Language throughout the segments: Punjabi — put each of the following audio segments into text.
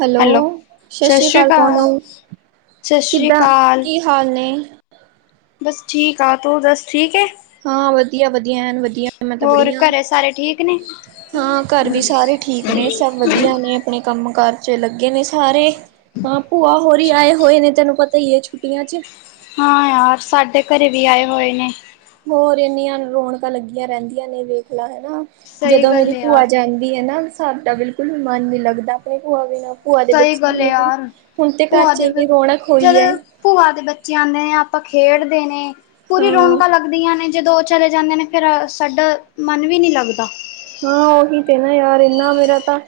ਹੈਲੋ ਸਸ਼ ਸਤਿ ਸ੍ਰੀ ਸ਼੍ਰੀ ਕਾਲ ਅਕਾਲ, ਭੈਣੇ ਸਤਿ ਸ਼੍ਰੀ ਕਿੱਦਾਂ ਅਕਾਲ। ਕੀ ਹਾਂਜੀ। ਬਸ ਠੀਕ ਆ ਤੂੰ ਦੱਸ ਠੀਕ ਏ? ਹਾਂ ਵਧੀਆ-ਵਧੀਆ ਐਨ ਵਧੀਆ। ਮੈਂ ਤਾਂ ਹੋਰ ਬੜੀਆ ਘਰੇ ਸਾਰੇ ਠੀਕ ਨੇ? ਹਾਂ ਘਰ ਵੀ ਸਾਰੇ ਠੀਕ ਨੇ ਸਭ ਵਧੀਆ ਨੇ। ਆਪਣੇ ਕੰਮ-ਕਾਰ ਚ ਲੱਗੇ ਨੇ ਸਾਰੇ। ਹਾਂ ਭੂਆ ਹੋਰੀ ਆਏ ਹੋਏ ਨੇ ਤੈਨੂੰ ਪਤਾ ਈ ਐ ਛੁੱਟੀਆਂ ਚ। ਹਾਂ ਯਾਰ ਸਾਡੇ ਘਰੇ ਵੀ ਆਏ ਹੋਏ ਨੇ। ਹੋਰ ਇੰਨੀਆਂ ਰੌਣਕਾਂ ਲੱਗੀਆਂ ਰਹਿੰਦੀਆਂ ਨੇ ਵੇਖ ਲਾ ਹਨਾ। ਸਹੀ ਜਦੋਂ ਗੱਲ ਮੇਰੀ ਏ ਭੂਆ ਯਾਰ, ਜਾਂਦੀ ਹੈ ਨਾ ਸਾਡਾ ਬਿਲਕੁਲ ਵੀ ਮਨ ਨੀ ਲੱਗਦਾ ਆਪਣੇ ਭੂਆ ਬਿਨਾਂ। ਭੂਆ ਦੇ ਸਹੀ ਬੱਚੇ ਗੱਲ ਏ ਕਿੰਨੇ ਕ ਯਾਰ, ਹੁਣ ਤੇ ਘਰ ਭੂਆ ਚ ਦੇ ਇੰਨੀ ਰੌਣਕ ਜਦ ਹੋਈ ਹੈ। ਭੂਆ ਦੇ ਬੱਚੇ ਆਉਂਦੇ ਨੇ ਆਪਾਂ ਖੇਡਦੇ ਨੇ ਪੂਰੀ ਹਾਂ ਰੌਣਕ ਲੱਗ। ਲਗਦੀਆਂ ਨੇ ਜਦੋਂ ਉਹ ਚਲੇ ਜਾਂਦੇ ਨੇ ਫੇਰ ਸਾਡਾ ਮਨ ਵੀ ਨਹੀਂ ਲੱਗਦਾ। ਹਾਂ ਉਹੀ ਤੇ ਨਾ ਯਾਰ ਇੰਨਾ ਮੇਰਾ ਤਾਂ।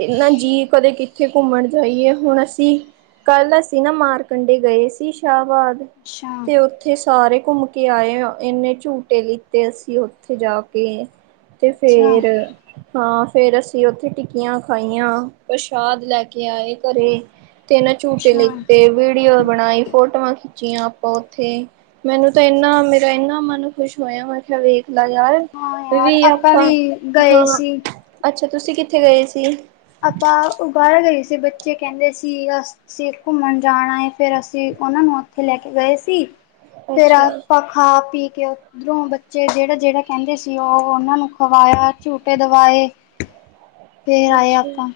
ਇਹਨਾ ਜੀਅ ਕਦੇ ਕਿੱਥੇ ਘੁੰਮਣ ਜਾਈਏ ਹੁਣ ਅਸੀਂ। ਕੱਲ ਅਸੀਂ ਨਾ ਮਾਰ ਕੰਢੇ ਗਏ ਹੋਏ ਸੀ ਸ਼ਾਹਬਾਦ ਅੱਛਾ, ਤੇ। ਉੱਥੇ ਸਾਰੇ ਘੁੰਮ ਕੇ ਆਏ ਇੰਨੇ ਝੂਟੇ ਲਿੱਤੇ ਅਸੀਂ ਉੱਥੇ ਜਾ ਕੇ। ਤੇ ਅੱਛਾ, ਫੇਰ। ਹਾਂ ਫੇਰ ਅਸੀਂ ਉੱਥੇ ਟਿੱਕੀਆਂ ਖਾਈਆਂ ਪ੍ਰਸ਼ਾਦ ਲੈ ਕੇ ਆਏ ਘਰੇ। ਤੇ ਮੈ ਝੂਟੇ ਅੱਛਾ। ਲਿਤੇ, ਵੀਡੀਓ ਬਣਾਈ, ਫੋਟੋਆਂ ਖਿੱਚੀਆਂ ਆਪਾਂ ਉੱਥੇ, ਮੈਨੂੰ ਤਾਂ ਅੱਛਾ। ਇੰਨਾ ਮੇਰਾ ਇੰਨਾ ਮਨ ਖੁਸ਼ ਹੋਇਆ ਮੈਂ ਕਿਹਾਿਆ ਵੇਖ ਲਾ ਯਾਰ ਹਾਂ ਯਾਰ ਆਪਾਂ ਵੀ ਆਹ ਗਏ ਹਾਂ ਸੀ। ਅੱਛਾ ਤੁਸੀਂ ਕਿੱਥੇ ਗਏ ਸੀ? ਆਪਾਂ ਉ ਬਾਹਰ ਗਏ ਸੀ ਬੱਚੇ ਕਹਿੰਦੇ ਸੀ। ਅਸੀਂ ਘੁੰਮਣ ਜਾਣਾ ਹੈ ਫੇਰ ਅਸੀਂ ਉਹਨਾਂ ਨੂੰ ਉੱਥੇ ਲੈ ਕੇ ਗਏ ਸੀ। ਫੇਰ ਅੱਛਾ ਆਪਾਂ ਖਾ- ਪੀ ਕੇ ਉਧਰੋਂ ਬੱਚੇ ਜਿਹੜਾ- ਜਿਹੜਾ ਕਹਿੰਦੇ ਸੀ ਉਹ ਉਹਨਾਂ ਨੂੰ ਖਵਾਇਆ, ਝੂਟੇ ਦਵਾਏ। ਫੇਰ ਆਏ ਅੱਛਾ ਆਪਾਂ।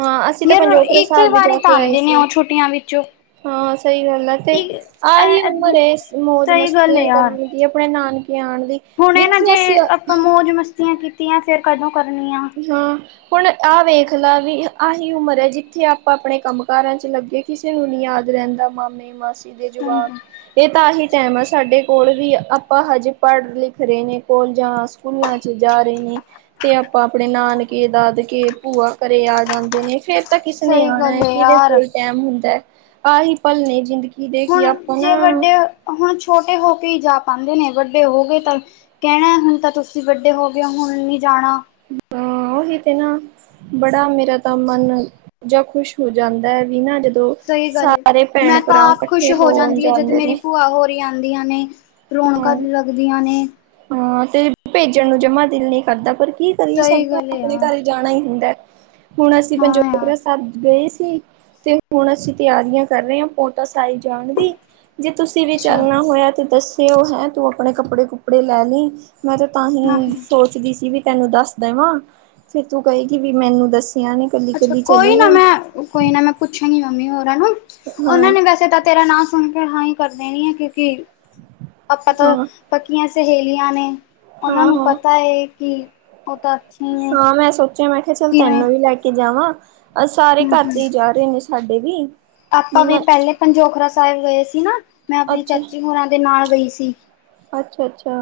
ਹਾਂ ਅਸੀਂ ਤਾਂ ਯਾਰ ਪੰਜੋਖਰ ਇੱਕ ਸਾਹਿਬ ਵੀ ਜਾ ਵਾਰੀ ਤਾਂ ਕੇ ਆਏ ਆਉਂਦੇ ਨੇ ਸੀ। ਉਹ ਛੁੱਟੀਆਂ ਵਿੱਚੋਂ ਹਾਂ ਸਹੀ ਗੱਲ ਆ ਤੇ ਆਹੀ ਉਮਰ ਐ ਮੌਜ ਸਹੀ ਗੱਲ ਮਸਤੀਆਂ ਕਰਨ। ਵੀ ਆਪਣੇ ਨਾਨਕੇ ਆਉਣ ਦੀ। ਹੁਣੇ ਨਾ ਜਿੱਥੇ ਜੇ ਅਸੀਂ ਆਪਾਂ ਮੌਜ ਮਸਤੀਆਂ ਕੀਤੀਆਂ ਫੇਰ ਕਦੋਂ ਕਰਨੀ ਆ। ਹਾਂ ਹੁਣ ਆਹ ਵੇਖ ਲਾ ਵੀ ਆਹੀ ਉਮਰ ਹੈ ਜਿੱਥੇ ਆਪਾਂ ਆਪਣੇ ਕੰਮ ਕਾਰਾਂ ਚ ਲੱਗੇ। ਕਿਸੇ ਨੂੰ ਨੀ ਯਾਦ ਰਹਿੰਦਾ ਮਾਮੇ, ਮਾਸੀ ਦੇ ਜਵਾਕ ਇਹ ਤਾਂ ਆਹੀ ਟੈਮ ਆ ਸਾਡੇ। ਕੋਲ ਵੀ ਆਪਾਂ ਹਜੇ ਪੜ- ਲਿਖ ਰਹੇ ਨੇ, ਕੋਲਜਾਂ, ਸਕੂਲਾਂ 'ਚ ਜਾ ਰਹੇ ਨੇ। ਤੇ ਆਪਾਂ ਆਪਣੇ ਨਾਨਕੇ, ਦਾਦਕੇ ਭੂਆ ਘਰੇ ਆ ਜਾਂਦੇ ਨੇ ਫੇਰ ਤਾਂ ਕਿਸਨੇ ਸਹੀ ਗੱਲ ਆਉਣਾ ਹੈ ਕਿਹਦੇ ਯਾਰ ਕੋਲ ਟੈਮ ਹੁੰਦਾ ਆਹੀ ਪਲ ਨੇ ਜਿੰਦਗੀ ਦੇ। ਹੁਣ ਕਿ ਆਪਾਂ ਜੇ ਨਾ ਵੱਡੇ ਹੁਣ ਛੋਟੇ ਹੋ ਕੇ ਹੀ ਜਾ ਪਾਉਦੇ ਨੇ ਵੱਡੇ ਹੋ ਗਏ ਤਾਂ। ਕਹਿਣਾ ਹੁਣ ਤਾਂ ਤੁਸੀਂ ਵੱਡੇ ਹੋ ਗਏ ਹੋ ਹੁਣ ਨਹੀਂ ਜਾਣਾ। ਹਾਂ ਉਹੀ ਤੇ ਨਾ। ਬੜਾ ਮੇਰਾ ਤਾਂ ਮਨ ਜਾਂ ਖੁਸ਼ ਹੋ ਜਾਂਦਾ ਹੈ ਬਿਨਾਂ ਜਦ। ਸਹੀ ਗੱਲ ਏ, ਮੈਂ ਤਾਂ ਆਪ ਖੁਸ਼ ਹੋ ਹੋਣ ਜਾਂਦੀ ਹੈ ਜਦ ਜਾਂਦੇ ਮੇਰੀ ਨੇ ਭੂਆ ਹੋਰ। ਆਂਦੀਆਂ ਨੇ ਰੌਣਕਾਂ ਹਾਂ ਲੱਗਦੀਆਂ ਨੇ। ਹਾਂ ਤੇ ਭੇਜਣ ਨੂੰ ਜਮਾ ਦਿਲ ਨ ਕਰਦਾ ਪਰ ਕੀ ਕਰੀਏ ਸਹੀ ਸਾਨੂੰ ਗੱਲ ਹੈ ਆਪਣੇ ਯਾਰ ਘਰ। ਜਾਣਾ ਹੀ ਹੁੰਦਾ ਹੁਣ ਅਸੀਂ ਹਾਂ ਯਾਰ ਪੰਜੋਰਾ ਸਾਹਿਬ ਗਏ ਸੀ ਤੇ। ਹੁਣ ਅਸੀਂ ਤਿਆਰੀਆਂ ਕਰ ਰਹੇ ਹਾਂ ਪੌਂਟਾ ਸਾਹਿਬ ਜਾਣ ਦੀ ਜੇ ਤੁਸੀਂ ਵੀ ਅੱਛਾ ਚੱਲਣਾ ਹੋਇਆ ਤੇ ਦੱਸ। ਤੇ ਉਹ ਹੈ ਤੂੰ ਆਪਣੇ ਕੱਪੜੇ ਕੁਪੜੇ ਲੈ ਲਈ, ਮੈਂ ਤਾਂ ਤਾਂ ਹੀ ਆਹੋ ਸੋਚਦੀ ਸੀ ਵੀ। ਤੈਨੂੰ ਦੱਸ ਦੇਵਾਂ, ਫੇਰ ਤੂੰ ਕਹੇਗੀ ਵੀ ਮੈਨੂੰ ਦੱਸਿਆ ਨੇ। ਅੱਛਾ ਕੋਈ ਨਾ, ਮੈਂ ਕੋਈ ਨਾ ਮੈਂ ਪੁੱਛਾਂਗੀ ਮੰਮੀ ਹੋਰਾਂ ਨੂੰ ਹਾਂ ਉਹਨਾਂ ਨੇ ਵੈਸੇ ਤਾਂ ਤੇਰਾ ਨ। ਸੁਣ ਕੇ ਹਾਂ ਹੀ ਕਰ ਦੇਣੀ ਆ ਕਿਉਂਕਿ ਆਪਾਂ ਤਾਂ। ਹਾਂ ਪੱਕੀਆਂ ਸਹੇਲੀਆਂ ਨੇ ਉਹਨਾਂ ਹਾਂ ਨੂੰ ਹਾਂ ਪਤਾ ਹੈ ਕਿ ਉਹ ਤਾਂ। ਨੇ ਹਾਂ ਮੈਂ ਸੋਚਿਆ ਮੈਂ ਕਿਹਾ ਚੱਲ ਕਿਵੇਂ ਤੈਨੂੰ ਵੀ ਲੈ ਕੇ ਜਾਵਾਂ, ਅ ਸਾਰੇ ਹਮ ਘਰ ਤੇ ਹਮ ਹੀ ਜਾ ਰਹੇ ਨੇ। ਸਾਡੇ ਵੀ। ਆਪਾਂ ਮਨ ਵੀ ਪਹਿਲੇ ਅੱਛਾ ਪੰਜੋਖਰਾ ਸਾਹਿਬ ਗਏ ਸੀ ਨਾ। ਮੈਂ ਆਪਣੇ ਅੱਛਾ ਚਾਚੀ ਹੋਰਾਂ ਦੇ ਨਾਲ ਗਈ ਸੀ। ਅੱਛਾ ਅੱਛਾ।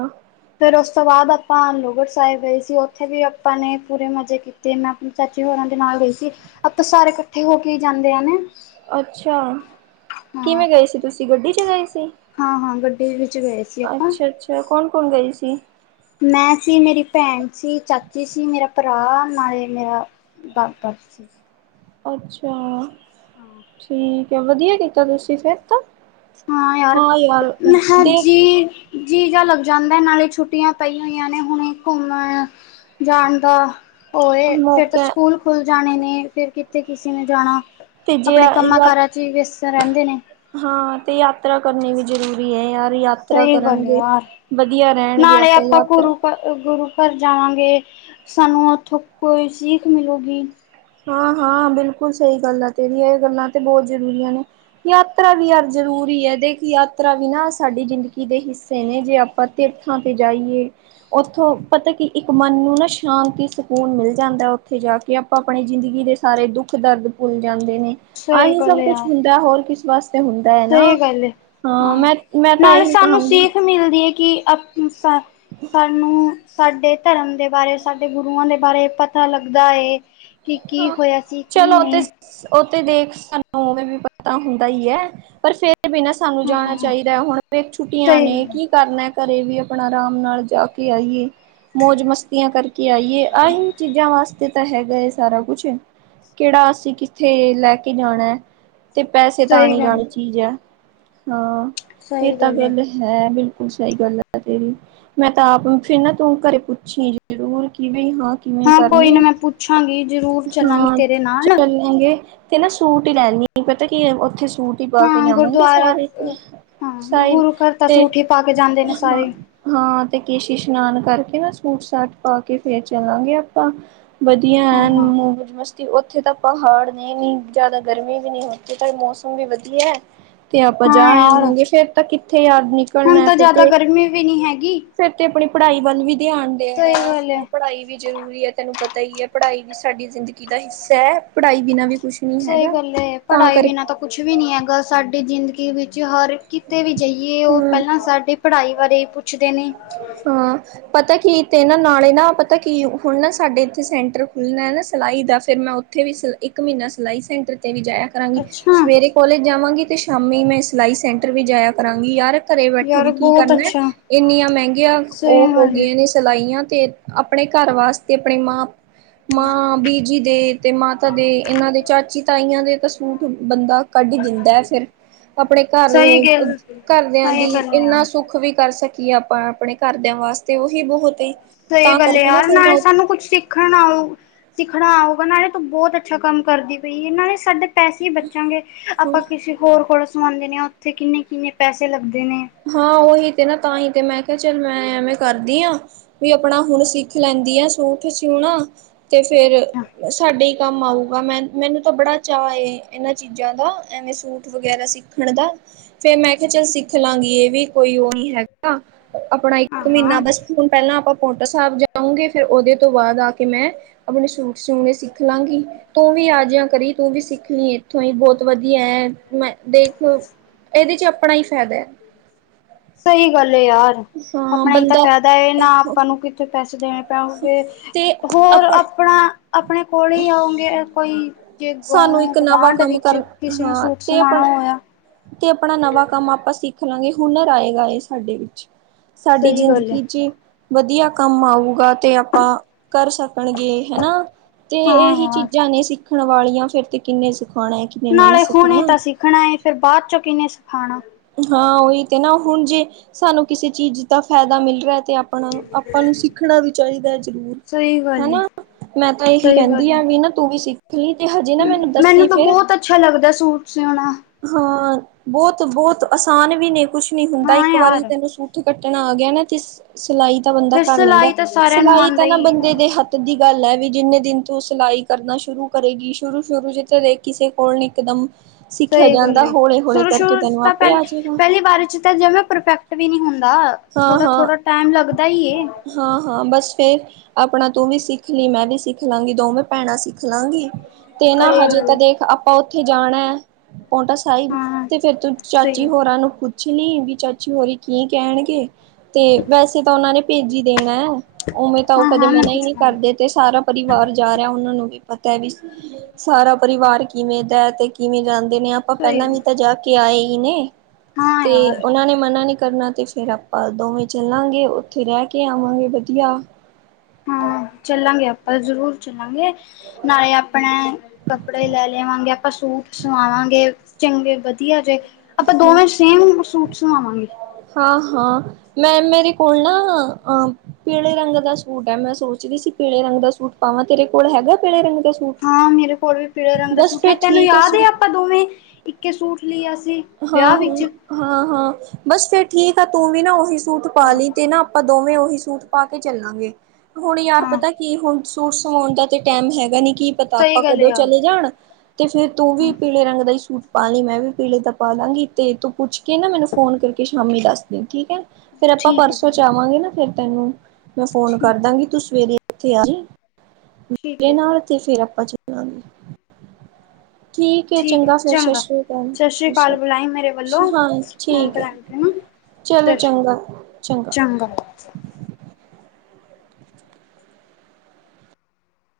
ਫਿਰ ਉਸ ਤੋਂ ਬਾਅਦ ਆਪਾਂ ਲੋੋਹਗੜ ਸਾਹਿਬ ਗਏ ਸੀ ਉੱਥੇ ਵੀ ਆਪਾਂ ਨੇ ਪੂਰੇ ਮਜ਼ੇ ਕੀਤੇ। ਤੇ ਮੈਂ ਆਪਣੇ ਚਾਚੀ ਹੋਰਾਂ ਦੇ ਨਾਲ ਗਈ ਸੀ। ਆਪਾਂ ਸਾਰੇ ਇਕੱਠੇ ਹੋ ਕੇ ਜਾਂਦੇ ਆ ਨੇ। ਅੱਛਾ, ਕਿਵੇਂ ਗਏ ਸੀ, ਤੁਸੀਂ? ਗੱਡੀ 'ਚ ਗਏ ਸੀ। ਹਾਂ-ਹਾਂ। ਗੱਡੀ ਵਿੱਚ ਗਏ ਸੀ ਆਪਾਂ ਅੱਛਾ-ਅੱਛਾ, ਕੌਣ-ਕੌਣ ਗਏ ਸੀ? ਮੈਂ ਸੀ, ਮੇਰੀ ਭੈਣ ਸੀ, ਚਾਚੀ ਸੀ, ਮੇਰਾ ਭਰਾ ਨਾਲੇ ਮੇਰਾ ਪਾਪਾ ਸੀ। ਅੱਛਾ। ਹਾਂ ਠੀਕ ਹੈ, ਵਧੀਆ ਕੀਤਾ ਤੁਸੀਂ ਫਿਰ ਤਾਂ ਹਾਂ ਯਾਰ, ਮੈਂ ਕਿਹਾ ਦੇਖ ਜੀ ਜੀ ਜਹਾ ਲੱਗ ਜਾਂਦਾ, ਨਾਲੇ ਛੁੱਟੀਆਂ ਪਈ ਹੋਈਆਂ ਨੇ ਹੁਣੇ ਘੁੰਮਣ ਜਾਣ ਦਾ ਹੋਏ, ਫਿਰ ਤਾਂ ਮੌਕਾ ਸਕੂਲ ਖੁੱਲ ਜਾਣੇ ਨੇ ਫਿਰ ਕਿਤੇ ਕਿਸੇ ਨੇ ਜਾਣਾ? ਤੇ ਜੇ ਆਪਣੇ ਕੰਮਾਂ ਯਾ ਕਾਰਾਂ ਚ ਵੀ ਵਿਅਸਤ ਰਹਿੰਦੇ ਨੇ। ਹਾਂ। ਤੇ ਯਾਤਰਾ ਕਰਨੀ ਵੀ ਜ਼ਰੂਰੀ ਐ ਯਾਰ। ਯਾਤਰਾ ਸਹੀ ਗੱਲ ਕਰਨਗੇ, ਯਾਰ ਵਧੀਆ ਰਹਿਣਗੇ ਨਾਲੇ ਆਪਾਂ ਯਾਤਰਾ ਗੁਰੂ ਘ ਗੁਰੂ ਘਰ ਜਾਵਾਂਗੇ। ਸਾਨੂੰ ਉੱਥੋਂ ਕੋਈ ਸਿੱਖ ਮਿਲੁਗੀ ਹਾਂ-ਹਾਂ, ਬਿਲਕੁਲ ਸਹੀ ਗੱਲ ਆ ਤੇਰੀ ਇਹ ਗੱਲਾਂ ਤੇ ਬਹੁਤ ਜ਼ਰੂਰੀਆਂ ਨੇ। ਯਾਤਰਾ ਵੀ ਹਰ ਜ਼ਰੂਰੀ ਐ, ਦੇਖ ਯਾਤਰਾ ਵੀ ਨਾ ਸਾਡੀ ਜ਼ਿੰਦਗੀ ਦੇ ਹਿੱਸੇ ਨੇ ਜੇ ਆਪ ਤੀਰਥਾਂ ਤੇ ਜਾਈਏ। ਉੱਥੋਂ ਪਤਾ ਕਿ ਇੱਕ ਮਨ ਨੂੰ ਨਾ ਸ਼ਾਂਤੀ ਸਕੂਨ ਮਿਲ ਜਾਂਦਾ ਐ, ਉੱਥੇ ਜਾ ਕੇ ਆਪ ਆਪਣੀ ਜ਼ਿੰਦਗੀ ਦੇ ਸਾਰੇ ਦੁੱਖ ਦਰਦ ਭੁੱਲ ਜਾਂਦੇ ਨੇ। ਸਹੀ ਆਹੀ ਗੱਲ ਸਭ ਕੁੱਛ ਯਾਰ ਹੁੰਦਾ ਹੋਰ ਕਿਸ ਵਾਸਤੇ ਹੁਣ ਸਹੀ ਗੱਲ ਹੈ, ਹਾਂ। ਮੈਂ ਤਾਂ ਨਾਲੇ ਇਹੀ ਸਾਨੂੰ ਕਹਾਂਗੀ ਸਿੱਖ ਮਿਲਦੀ ਹੈ ਕਿ ਅ ਸਾਨੂੰ ਸਾਡੇ ਧਰਮ ਦੇ ਬਾਰੇ ਸਾਡੇ ਗੁਰੂਆਂ ਦੇ ਬਾਰੇ ਪਤਾ ਲੱਗਦਾ ਏ। ਕਿ ਕੀ ਹਾਂ ਹੋਇਆ ਸੀ?, ਕੀ ਚਲੋ ਉਹ ਤੇ ਨੀ। ਉਹ ਤੇ ਦੇਖ ਸਾਨੂੰ ਉਵੇਂ ਵੀ ਪਤਾ ਹੁੰਦਾ ਹੀ ਐ, ਪਰ ਫੇਰ ਬਿਨਾਂ ਸਾਨੂੰ ਹਾਂ ਜਾਣਾ ਹਾਂ ਚਾਹੀਦਾ ਐ, ਹੁਣ ਛੁੱਟੀਆਂ ਸਹੀ ਨੇ ਗੱਲ ਕੀ ਕਰਨਾ ਆਂ ਘਰੇ ਵੀ ਆਪਣਾ ਆਰਾਮ ਨਾਲ ਜਾ ਕੇ ਆਈਏ, ਮੌਜ ਮਸਤੀਆਂ ਕਰਕੇ ਕਿ ਆਏ ਆਹੀ ਚੀਜ਼ਾਂ ਵਾਸਤੇ ਤਾਂ ਹੈਗਾਏ। ਸਾਰਾ ਕੁਛ ਕਿਹੜਾ ਅਸੀਂ ਕਿੱਥੇ ਲੈ ਕੇ ਜਾਣਾ ਐ, ਤੇ ਪੈਸੇ ਤਾਂ ਸਹੀ ਨਹੀਂ ਗੱਲ ਜਾਣੇ ਚੀਜ਼ ਐ, ਹਾਂ। ਇਹ ਸਹੀ ਤਾਂ ਏ ਗੱਲ ਹੈ, ਬਿਲਕੁਲ ਸਹੀ ਗੱਲ ਆ ਤੇਰੀ। ਮੈਂ ਤਾਂ ਆਪ ਫਿਰ ਨਾ ਤੂੰ ਘਰੇ ਪੁੱਛੀ ਜ਼ਰੂਰ ਕਿ ਬ ਹਾਂ ਕਿਵੇਂ ਕੋਈ ਕਰਨੀ ਆ? ਨਾ ਮੈਂ ਪੁੱਛਾਂਗੀ ਜ਼ਰੂਰ ਚੱਲਾਂਗੀ ਹਾਂ। ਤੇਰੇ ਨਾਲ ਚੱਲਾਂਗੇ ਤੇ ਨਾ ਸੂਟ ਹੀ ਲੈਦੀ ਪਤਾ ਕੀ ਉੱਥੇ ਸੂਟ ਸੂਟੀ ਪਾ ਕੇ ਹਾਂ ਜਾਵਾਂਗੇ, ਗੁਰਦੁਆਰਾ ਸਾਰੇ ਹਾਂ ਸਾਈ ਗੁਰੂ ਘਰ ਤਾਂ ਤੇ ਸੂਟ ਹੀ ਪਾ ਕੇ ਜਾਂਦੇ ਨੇ ਹ ਸਾਰੇ ਹਾਂ, ਤੇ ਕੇਸ਼ੀ ਇਸ਼ਨਾਨ ਕਰਕੇ ਨਾ ਸੂਟ ਸਾਟ ਪਾ ਕੇ ਫੇਰ ਚੱਲਾਂਗੇ ਆਪਾਂ। ਹਾਂ ਹਾਂ ਮੌਜ ਮਸਤੀ ਤੇ ਉੱਥੇ ਤਾਂ ਪਹਾੜ ਨਹੀਂ ਨ ਜਿਆਦਾ, ਗਰਮੀ ਵੀ ਨਹੀਂ ਉਥੇ ਤਾਂ ਮੌਸਮ ਵੀ ਵਧੀਆ ਐ। ਤੇ ਆਪਾਂ ਜਾ ਹਾਂ ਯਾਰ ਆਵਾਂਗੇ, ਫੇਰ ਤਾਂ ਕਿੱਥੇ ਯਾਦ ਹੁਣ ਨਿਕਲਣਾ ਤਾਂ ਫਿਰ ਜ਼ਿਆਦਾ ਤੇ ਗਰਮੀ ਵੀ ਨਹੀਂ ਹੈਗੀ ਫੇਰ ਤੇ ਆਪਣੀ ਪੜ੍ਹਾਈ ਵੱਲ ਵੀ ਧਿਆਨ ਦੇਣ ਸਹੀ ਗੱਲ ਏ ਐ, ਪੜ੍ਹਾਈ ਵੀ ਜ਼ਰੂਰੀ ਐ, ਤੈਨੂੰ ਪਤਾ ਹੀ ਐ। ਪੜ੍ਹਾਈ ਵੀ ਸਾਡੀ ਜ਼ਿੰਦਗੀ ਦਾ ਹਿੱਸਾ ਐ, ਪੜ੍ਹਾਈ ਬਿਨਾਂ ਵੀ ਕੁੱਛ ਸਹੀ ਗੱਲ ਐ, ਪੜ੍ਹਾਈ ਵੀ ਨਾ ਤਾਂ ਕੁੱਛ ਵੀ ਨਹੀਂ ਹੈਗਾ ਸਾਡੀ ਜ਼ਿੰਦਗੀ ਵਿੱਚ ਹਰ ਕਿਤੇ ਵੀ ਜਾਈਏ, ਉਹ ਹਮ ਪਹਿਲਾਂ ਸਾਡੇ ਪੜ੍ਹਾਈ ਬਾਰੇ ਪੁੱਛਦੇ ਨੇ। ਹਾਂ। ਪਤਾ ਕਿ ਅਤੇ ਨਾ, ਨਾਲੇ ਨਾ ਪਤਾ ਕਿ ਹੁਣ ਨਾ ਸਾਡੇ ਇੱਥੇ ਸੈਂਟਰ ਖੁੱਲ੍ਹਣਾ ਐ ਨਾ ਸਿਲਾਈ ਦਾ ਫਿਰ ਮੈਂ ਉੱਥੇ ਵੀ ਸ ਇੱਕ ਮਹੀਨਾ ਸਿਲਾਈ ਸੈਂਟਰ 'ਤੇ ਵੀ ਜਾਇਆ। ਕਰਾਂਗੀ। ਅੱਛਾ ਸਵੇਰੇ ਕੋਲਜ ਜਾਵਾਂਗੀ ਅਤੇ ਸ਼ਾਮੀ ਮੈਂ ਸਿਲਾਈ ਸੈਂਟਰ ਵੀ ਜਾਇਆ ਕਰਾਂਗੀ, ਯਾਰ ਘਰੇ ਬੈਠੇ ਵੀ ਯਾਰ ਕੀ ਬਹੁਤ ਕਰਨਾ? ਅੱਛਾ ਇੰਨੀਆਂ ਮਹਿੰਗੀਆਂ ਉਹ ਸਹੀ ਹੋ ਗੱਲ ਗਈਆਂ ਨੇ ਸਿਲਾਈਆਂ ਤੇ ਆਪਣੇ ਘਰ ਵਾਸਤੇ ਆਪਣੇ ਮਾਂ ਮਾਂ, ਬੀਜੀ ਦੇ ਤੇ ਮਾਤਾ ਦੇ ਇਹਨਾਂ ਦੇ ਚਾਚੀ- ਤਾਈਆਂ ਦੇ ਤਾਂ ਸੂਟ ਬੰਦਾ ਕੱਢ ਦਿੰਦਾ ਐ ਫਿਰ। ਆਪਣੇ ਘਰ ਸਹੀ ਗੱਲ ਘਰਦਿਆਂ ਸਹੀ ਦੀ ਗੱਲ ਆ ਇੰਨਾ ਸੁੱਖ ਵੀ ਕਰ ਸਕੇ ਕਿ ਆਪਾਂ ਆਪਣੇ ਘਰਦਿਆਂ ਵਾਸਤੇ ਉਹੀ ਬਹੁਤ ਤਾਂ ਇਹ ਗੱਲ ਕਰਕੇ ਨਾ ਯਾਰ ਫਿਰ ਨਾਲ ਮੈਂ ਸਾਨੂੰ ਕੁੱਛ ਸਿੱਖ ਸਿੱਖਣ ਆਊ ਸਿੱਖਣਾ ਆਊਗਾ ਨਾਲੇ ਤੋਂ ਬਹੁਤ ਅੱਛਾ ਕੰਮ ਕਰਦੀ ਪਈ ਹੈ ਨਾਲੇ ਸਾਡੇ ਪੈਸੇ ਹੀ ਬਚਾਂਗੇ ਹਾਂ ਆਪਾਂ ਕਿਸੇ ਹੋਰ ਕੋਲੋਂ ਸਵਾਉਂਦੇ ਹਾਂ ਉੱਥੇ ਕਿੰਨੇ ਕਿੰਨੇ ਪੈਸੇ ਲੱਗਦੇ ਨੇ ਹਾਂ ਉਹੀ ਤੇ ਨਾ ਤਾਂ ਹੀ ਤੇ ਮੈਂ ਕਿਹਾ ਚੱਲ ਮੈਂ ਐਵੇਂ ਕਰਦੀ ਹ ਵੀ ਆਪਣਾ ਹੁਣ ਸਿੱਖ ਲੈਂਦੀ ਆ ਸੂਟ ਸਿਊਣਾ ਤੇ ਫੇਰ। ਅੱਛਾ ਸਾਡੇ ਹੀ ਕੰਮ ਆਊਗਾ ਮੈਂ ਮੈਨੂੰ ਤਾਂ ਬੜਾ ਚਾ ਏ, ਇਹਨਾਂ ਚੀਜ਼ਾਂ ਦਾ ਐਵੇਂ ਸੂਟ ਵਗੈਰਾ ਸਿੱਖ। ਸਿੱਖਣ ਦਾ ਫੇਰ ਮੈਂ ਕਿਹਾ ਚੱਲ ਸਿੱਖ ਲਾਂਗੀ। ਇਹ ਵੀ ਕੋਈ ਉਹ ਨੀ ਹੈਗਾ। ਆਪਣਾ ਹਾਂ ਇੱਕ ਮਹੀਨਾ ਹਾਂ ਬਸ। ਹੁਣ ਪਹਿਲਾਂ ਆਪਾਂ ਪੋਂਟਾ ਸਾਹਿਬ ਜਾਊਗੇ। ਫਿਰ ਉਹਦੇ ਤੋਂ ਬਾਅਦ ਆ ਕੇ ਮੈਂ। ਆਪਣੇ ਸੂਟ ਸਿਉਣੇ ਸਿੱਖ ਲਾਂਗੀ। ਤੂੰ ਵੀ ਆ ਜਿਆ ਕਰੀ ਤੂੰ ਵੀ ਸਿੱਖ ਲਈ ਇੱਥੋਂ ਹੀ ਬਹੁਤ ਵਧੀਆ ਹੈ। ਮੈਂ ਦੇਖ ਇਹਦੇ ਚ ਆਪਣਾ ਹੀ ਫਾਇਦਾ ਹੈ। ਸਹੀ ਗੱਲ ਏ ਯਾਰ ਹਾਂ ਆਪਣੇ ਹੀ ਤਾਂ ਬੰਦਾ ਫ਼ਾਇਦਾ ਨਾ ਆਪਾਂ ਨੂੰ ਕਿੱਥੇ ਪੈਸੇ ਦੇਣੇ। ਪਉਗੇ ਤੇ ਹੋਰ ਆਪਣ ਆਪਣਾ ਆਪਣੇ ਕੋਲ ਹੀ ਆਉਗੇ ਕੋਈ। ਜੇ ਅੱਗੋ ਸਾਨੂੰ ਇੱਕ ਨਵਾਂ ਗੁਵਾਂਢ ਕੰਮ ਵਿੱਚ, ਕਰਨ ਕਿਸੇ ਨੂੰ ਹਾਂ ਸੂਟ ਤੇ ਆਪਣ ਸਮਵਾਉਣਾ ਹੋਇਆ। ਤੇ ਆਪਣਾ ਨਵਾਂ ਕੰਮ ਆਪਾਂ ਸਿੱਖ ਲਵਾਂਗੇ, ਹੁਨਰ ਆਏਗਾ ਇਹ ਸਾਡੇ ਵਿੱਚ। ਸਾਡੀ ਸਹੀ ਗੱਲ ਹੈ ਜ਼ਿੰਦਗੀ ਚ ਵਧੀਆ ਕੰਮ ਆਊਗਾ ਤੇ ਆਪਾਂ। ਕਰ ਸਕਣਗੇ ਹੈਨਾ ਤੇ ਹਾਂ ਇਹੀ ਯਾਰ ਚੀਜ਼ਾਂ ਨੇ। ਸਿੱਖਣ ਵਾਲੀਆਂ ਫਿਰ ਤੇ ਕਿੰਨੇ ਸਿਖਾਣਾ ਹੈ। ਕਿੰਨੇ ਨਹੀਂ ਨਾਲੇ ਹੁਣੇ ਸਿਖਾਉਣਾ। ਤਾਂ ਸਿੱਖਣਾ ਏ ਫਿਰ ਬਾਅਦ ਚੋਂ ਕਿਹਨੇ ਸਿਖਾਉਣਾ। ਹਾਂ ਉਹੀ ਤੇ ਨਾ ਹੁਣ ਜੇ ਸਾਨੂੰ ਕਿਸੇ ਚੀਜ਼ ਦਾ ਫਾਇਦਾ ਮਿਲ ਰਿਹਾ ਤੇ। ਆਪਣਾ ਨੂੰ ਆਪਾਂ ਨੂੰ ਸਿੱਖਣਾ ਵੀ ਚਾਹੀਦਾ ਹੈ ਜ਼ਰੂਰ ਸਹੀ ਗੱਲ ਹੈ ਹੈਨਾ, ਮੈਂ ਤਾਂ ਇਹੀ ਸਹੀ ਕਹਿੰਦੀ ਗੱਲ ਹੈ ਆ ਵੀ ਨਾ ਤੂੰ ਵੀ ਸਿੱਖ। ਨਹੀਂ ਤੇ ਹਜੇ। ਨਾ ਦੱਸੀ ਮੈਨੂੰ ਤਾਂ ਫੇਰ ਬਹੁਤ ਅੱਛਾ ਲੱਗਦਾ ਸੂਟ ਸਿਉਣਾ। ਹਾਂ ਬਹੁਤ, ਬਹੁਤ ਆਸਾਨ ਵੀ ਨੇ ਕੁਛ ਨੀ ਹੁੰਦਾ ਹਾਂ ਇੱਕ ਵਾਰੀ ਯਾਰ ਤੈਨੂੰ ਸੂ ਕੱਟਣਾ ਆ ਗਿਆ ਨਾ ਤੇ ਸਿਲਾਈ ਤਾਂ ਬੰਦਾ ਫਿਰ ਕਰ ਲੈਂਦਾ, ਸਿਲਾਈ ਤਾਂ ਸਾਰਿਆਂ ਨੂੰ ਸਿਲਾਈ ਆਉਂਦਾ ਤਾਂ ਨਾ ਹੀ ਬੰਦੇ ਦੇ ਹੱਥ ਦੀ ਗੱਲ ਐ ਵੀ ਜਿੰਨੇ ਦਿਨ ਤੂੰ ਸਿਲਾਈ ਕਰਨਾ ਸ਼ੁਰੂ ਕਰੇਗੀ ਸ਼ੁਰੂ ਸ਼ੁਰੂ ਚ ਤੇ ਕਿਸੇ ਕੋਲ ਨ ਇਕਦਮ ਸਿੱਖਿਆ ਸਹੀ ਗੱਲ ਜਾਂਦਾ ਏ ਹੌਲੇ, ਹੌਲੈ ਸ਼ੁਰੂ ਕਰਕੇ ਸ਼ੁਰੂ ਚ ਤੈਨੂੰ ਅਪ ਤਾਂ ਪਹਿ ਪਹਿਲੀ ਵਾਰੀ ਚ ਤਾਂ ਜਵੇ ਪਰਫੈਕਟ ਵੀ ਨੀਂ ਹੁੰਦਾ ਥੋੜਾ-ਥੋੜਾ ਟਾਈਮ ਲੱਗਦਾ ਈ ਏ। ਹਾਂ, ਹਾਂ ਬਸ ਫੇਰ ਆਪਣਾ ਤੂੰ ਵੀ ਸਿੱਖ ਲਈ, ਮੈਂ ਵੀ ਸਿੱਖ ਲਾਂਗੀ ਦੋਵੇਂ ਭੈਣਾਂ ਸਿੱਖ ਲਾਂਗੀ। ਤੇ ਸਹੀ ਨਾ ਹਜੇ ਗੱਲ ਤਾਂ ਏ ਦੇਖ ਆਪਾਂ ਉੱਥੇ ਜਾਣਾ ਪੋਂਟਾਸ ਸਾਹਿਬ ਹਾਂ ਤੇ ਫੇਰ ਤੂੰ ਸਹੀ ਚਾਚੀ ਗੱਲ ਹੋਰਾਂ ਨੂੰ ਪੁੱਛ ਲੀ ਵੀ ਚਾਚੀ ਹੋਰੀ ਕੀ ਕਹਿਣ ਗੇ ਤੇ ਵੈਸੇ ਤਾਂ ਉਹਨਾ ਨੇ ਭੇਜੀ ਦੇਣਾ ਐ, ਉਵੇਂ ਤਾਂ ਉਹ ਹਾਂ ਕਦੇ ਹਾਂ ਮੈਂ ਮਨਾ ਈ ਪੁੱਛ ਨ੍ਹੀਂ ਲਾਂਗੀ ਕਰਦੇ। ਤੇ ਸਾਰਾ ਪਰਿਵਾਰ ਜਾ ਰਿਹਾ, ਉਹਨਾਂ ਨੂੰ ਵੀ ਪਤਾ ਐ ਵੀ ਸਾਰਾ ਪਰਿਵਾਰ ਕਿਵੇਂ ਦਾ ਤੇ ਕਿਵੇਂ ਜਾਂਦੇ ਨੇ ਅਪ ਆਪਾਂ ਸਹੀ ਪਹਿਲਾਂ ਗੱਲ, ਵੀ ਤਾਂ ਜਾ ਕੇ ਆਏ ਈ ਨੇ ਹਾਂ ਤੇ ਯਾਰ ਉਹਨਾਂ ਨੇ ਮਨਾ ਨੀ ਕਰਨਾ ਤੇ ਫਿਰ ਆਪਾਂ ਦੋਵੇਂ ਚੱਲਾਂਗੇ ਉੱਥੇ ਰਹਿ ਕੇ ਆਵਾਂਗੇ ਵਧੀਆ ਹਾਂ, ਚੱਲਾਂਗੇ ਆਪਾਂ ਜ਼ਰੂਰ ਚੱਲਾਂਗੇ। ਨਾਲੇ ਆਪਣੇ ਕੱਪੜੇ ਲੈ ਲਵਾਂਗੇ ਆਪਾਂ ਸੂਟ ਸਵਾਵਾਂਗੇ ਚੰਗੇ ਵਧੀਆ ਜੇ ਆਪਾਂ ਦੋਵੇਂ ਸੇਮ ਸੂਟ ਸੁਵਾਵਾਂਗੇ। ਹਾਂ, ਹਾਂ ਮੈਂ ਮੇਰੇ ਕੋਲ ਨਾ ਅ ਪੀਲੇ ਰੰਗ ਦਾ ਸੂਟ ਐ ਮੈਂ ਸੋਚਦੀ ਸੀ ਪੀਲੇ ਰੰਗ ਦਾ ਸੂਟ ਪਾਵਾਂ ਤੇਰੇ ਕੋਲ ਹੈਗਾ ਪੇਲੇ ਰੰਗ ਦਾ ਸੂ ਹਾਂ ਮੇਰੇ ਕੋਲ ਵੀ ਪੀਲੇ ਰੰਗ ਦਾ ਸੂਟ ਹੈ ਤੈਨੂੰ ਠੀਕ ਯਾਦ ਐ ਸੂਟ ਆਪਾਂ ਦੋਵੇਂ ਇੱਕੇ ਸੂਟ ਲੀਆ ਸੀ। ਹਾਂ ਵਿਆਹ ਵਿੱਚ ਹਾਂ, ਹਾਂ ਹਾਂ, ਬਸ ਫੇਰ ਠੀਕ ਆ ਤੂੰ ਵੀ ਨਾ ਉਹੀ ਸੂਟ ਪਾ ਹਾਂ ਲਈ ਤੇ ਨਾ ਆਪਾਂ ਦੋਵੇਂ ਉਹੀ ਸੂਟ ਪਾ ਕੇ ਚੱਲਾਂਗੇ। ਹੁਣ ਯਾਰ ਹਾਂ ਪਤਾ ਕੀ ਹੁਣ ਝੂਟ ਸਵਾਉਣ ਦਾ ਤੇ ਟਾਈਮ ਹੈਗਾ ਨੀ ਕੀ ਪਤਾ ਸਹੀ ਆਪਾਂ ਗੱਲ ਹੈ ਕਦੋਂ ਯਾਰ ਚਲੇ ਜਾਣ ਤੇ ਫੇਰ ਤੂੰ ਵੀ ਹੂੰ ਪੀਲੇ ਰੰਗ ਦਾ ਈ ਸੂਟ ਪਾ ਲਈ ਮੈਂ ਵੀ ਪੀਲੇ ਦਾ ਪਾ ਲਾਂਗੀ ਤੇ ਤੂੰ ਪੁੱਛ ਕੇ ਨਾ ਮੈਨੂੰ ਫੋਨ ਕਰਕੇ ਸ਼ਾਮੀ ਦੱਸਦੀ ਠੀਕ ਐ। ਫੇਰ ਆਪਾਂ ਠੀਕ ਹੈ ਪਰਸੋਂ ਚ ਜ਼ਰੂਰ ਆਵਾਂਗੇ ਨਾ ਫਿਰ ਤੈਨੂੰ ਮੈਂ ਫੋਨ ਠੀਕ ਕਰ ਦਾਂਗੀ ਤੂੰ ਸਵੇਰੇ ਇਥੇ ਆਜੀ ਠੀਕ ਮੇਰੇ ਹੈ ਨਾਲ ਤੇ ਫਿਰ ਆਪਾਂ ਚੱਲਾਂਗੇ। ਠੀਕ ਏ, ਚੰਗਾ ਫੇਰ ਸਤਿ ਸ੍ਰੀ ਅਕਾਲ। ਸਤਿ ਸ੍ਰੀ ਕਰ ਅਕਾਲ। ਬੁਲਾਈ ਮੇਰੇ ਵੱਲੋਂ ਹਾਂ [unintelligible] ਠੀਕ ਹੈ। ਚਲੋ ਸਸ ਸੀ਼ ਚੰਗਾ ਚੰਗਾ ਚੰ [inaudible]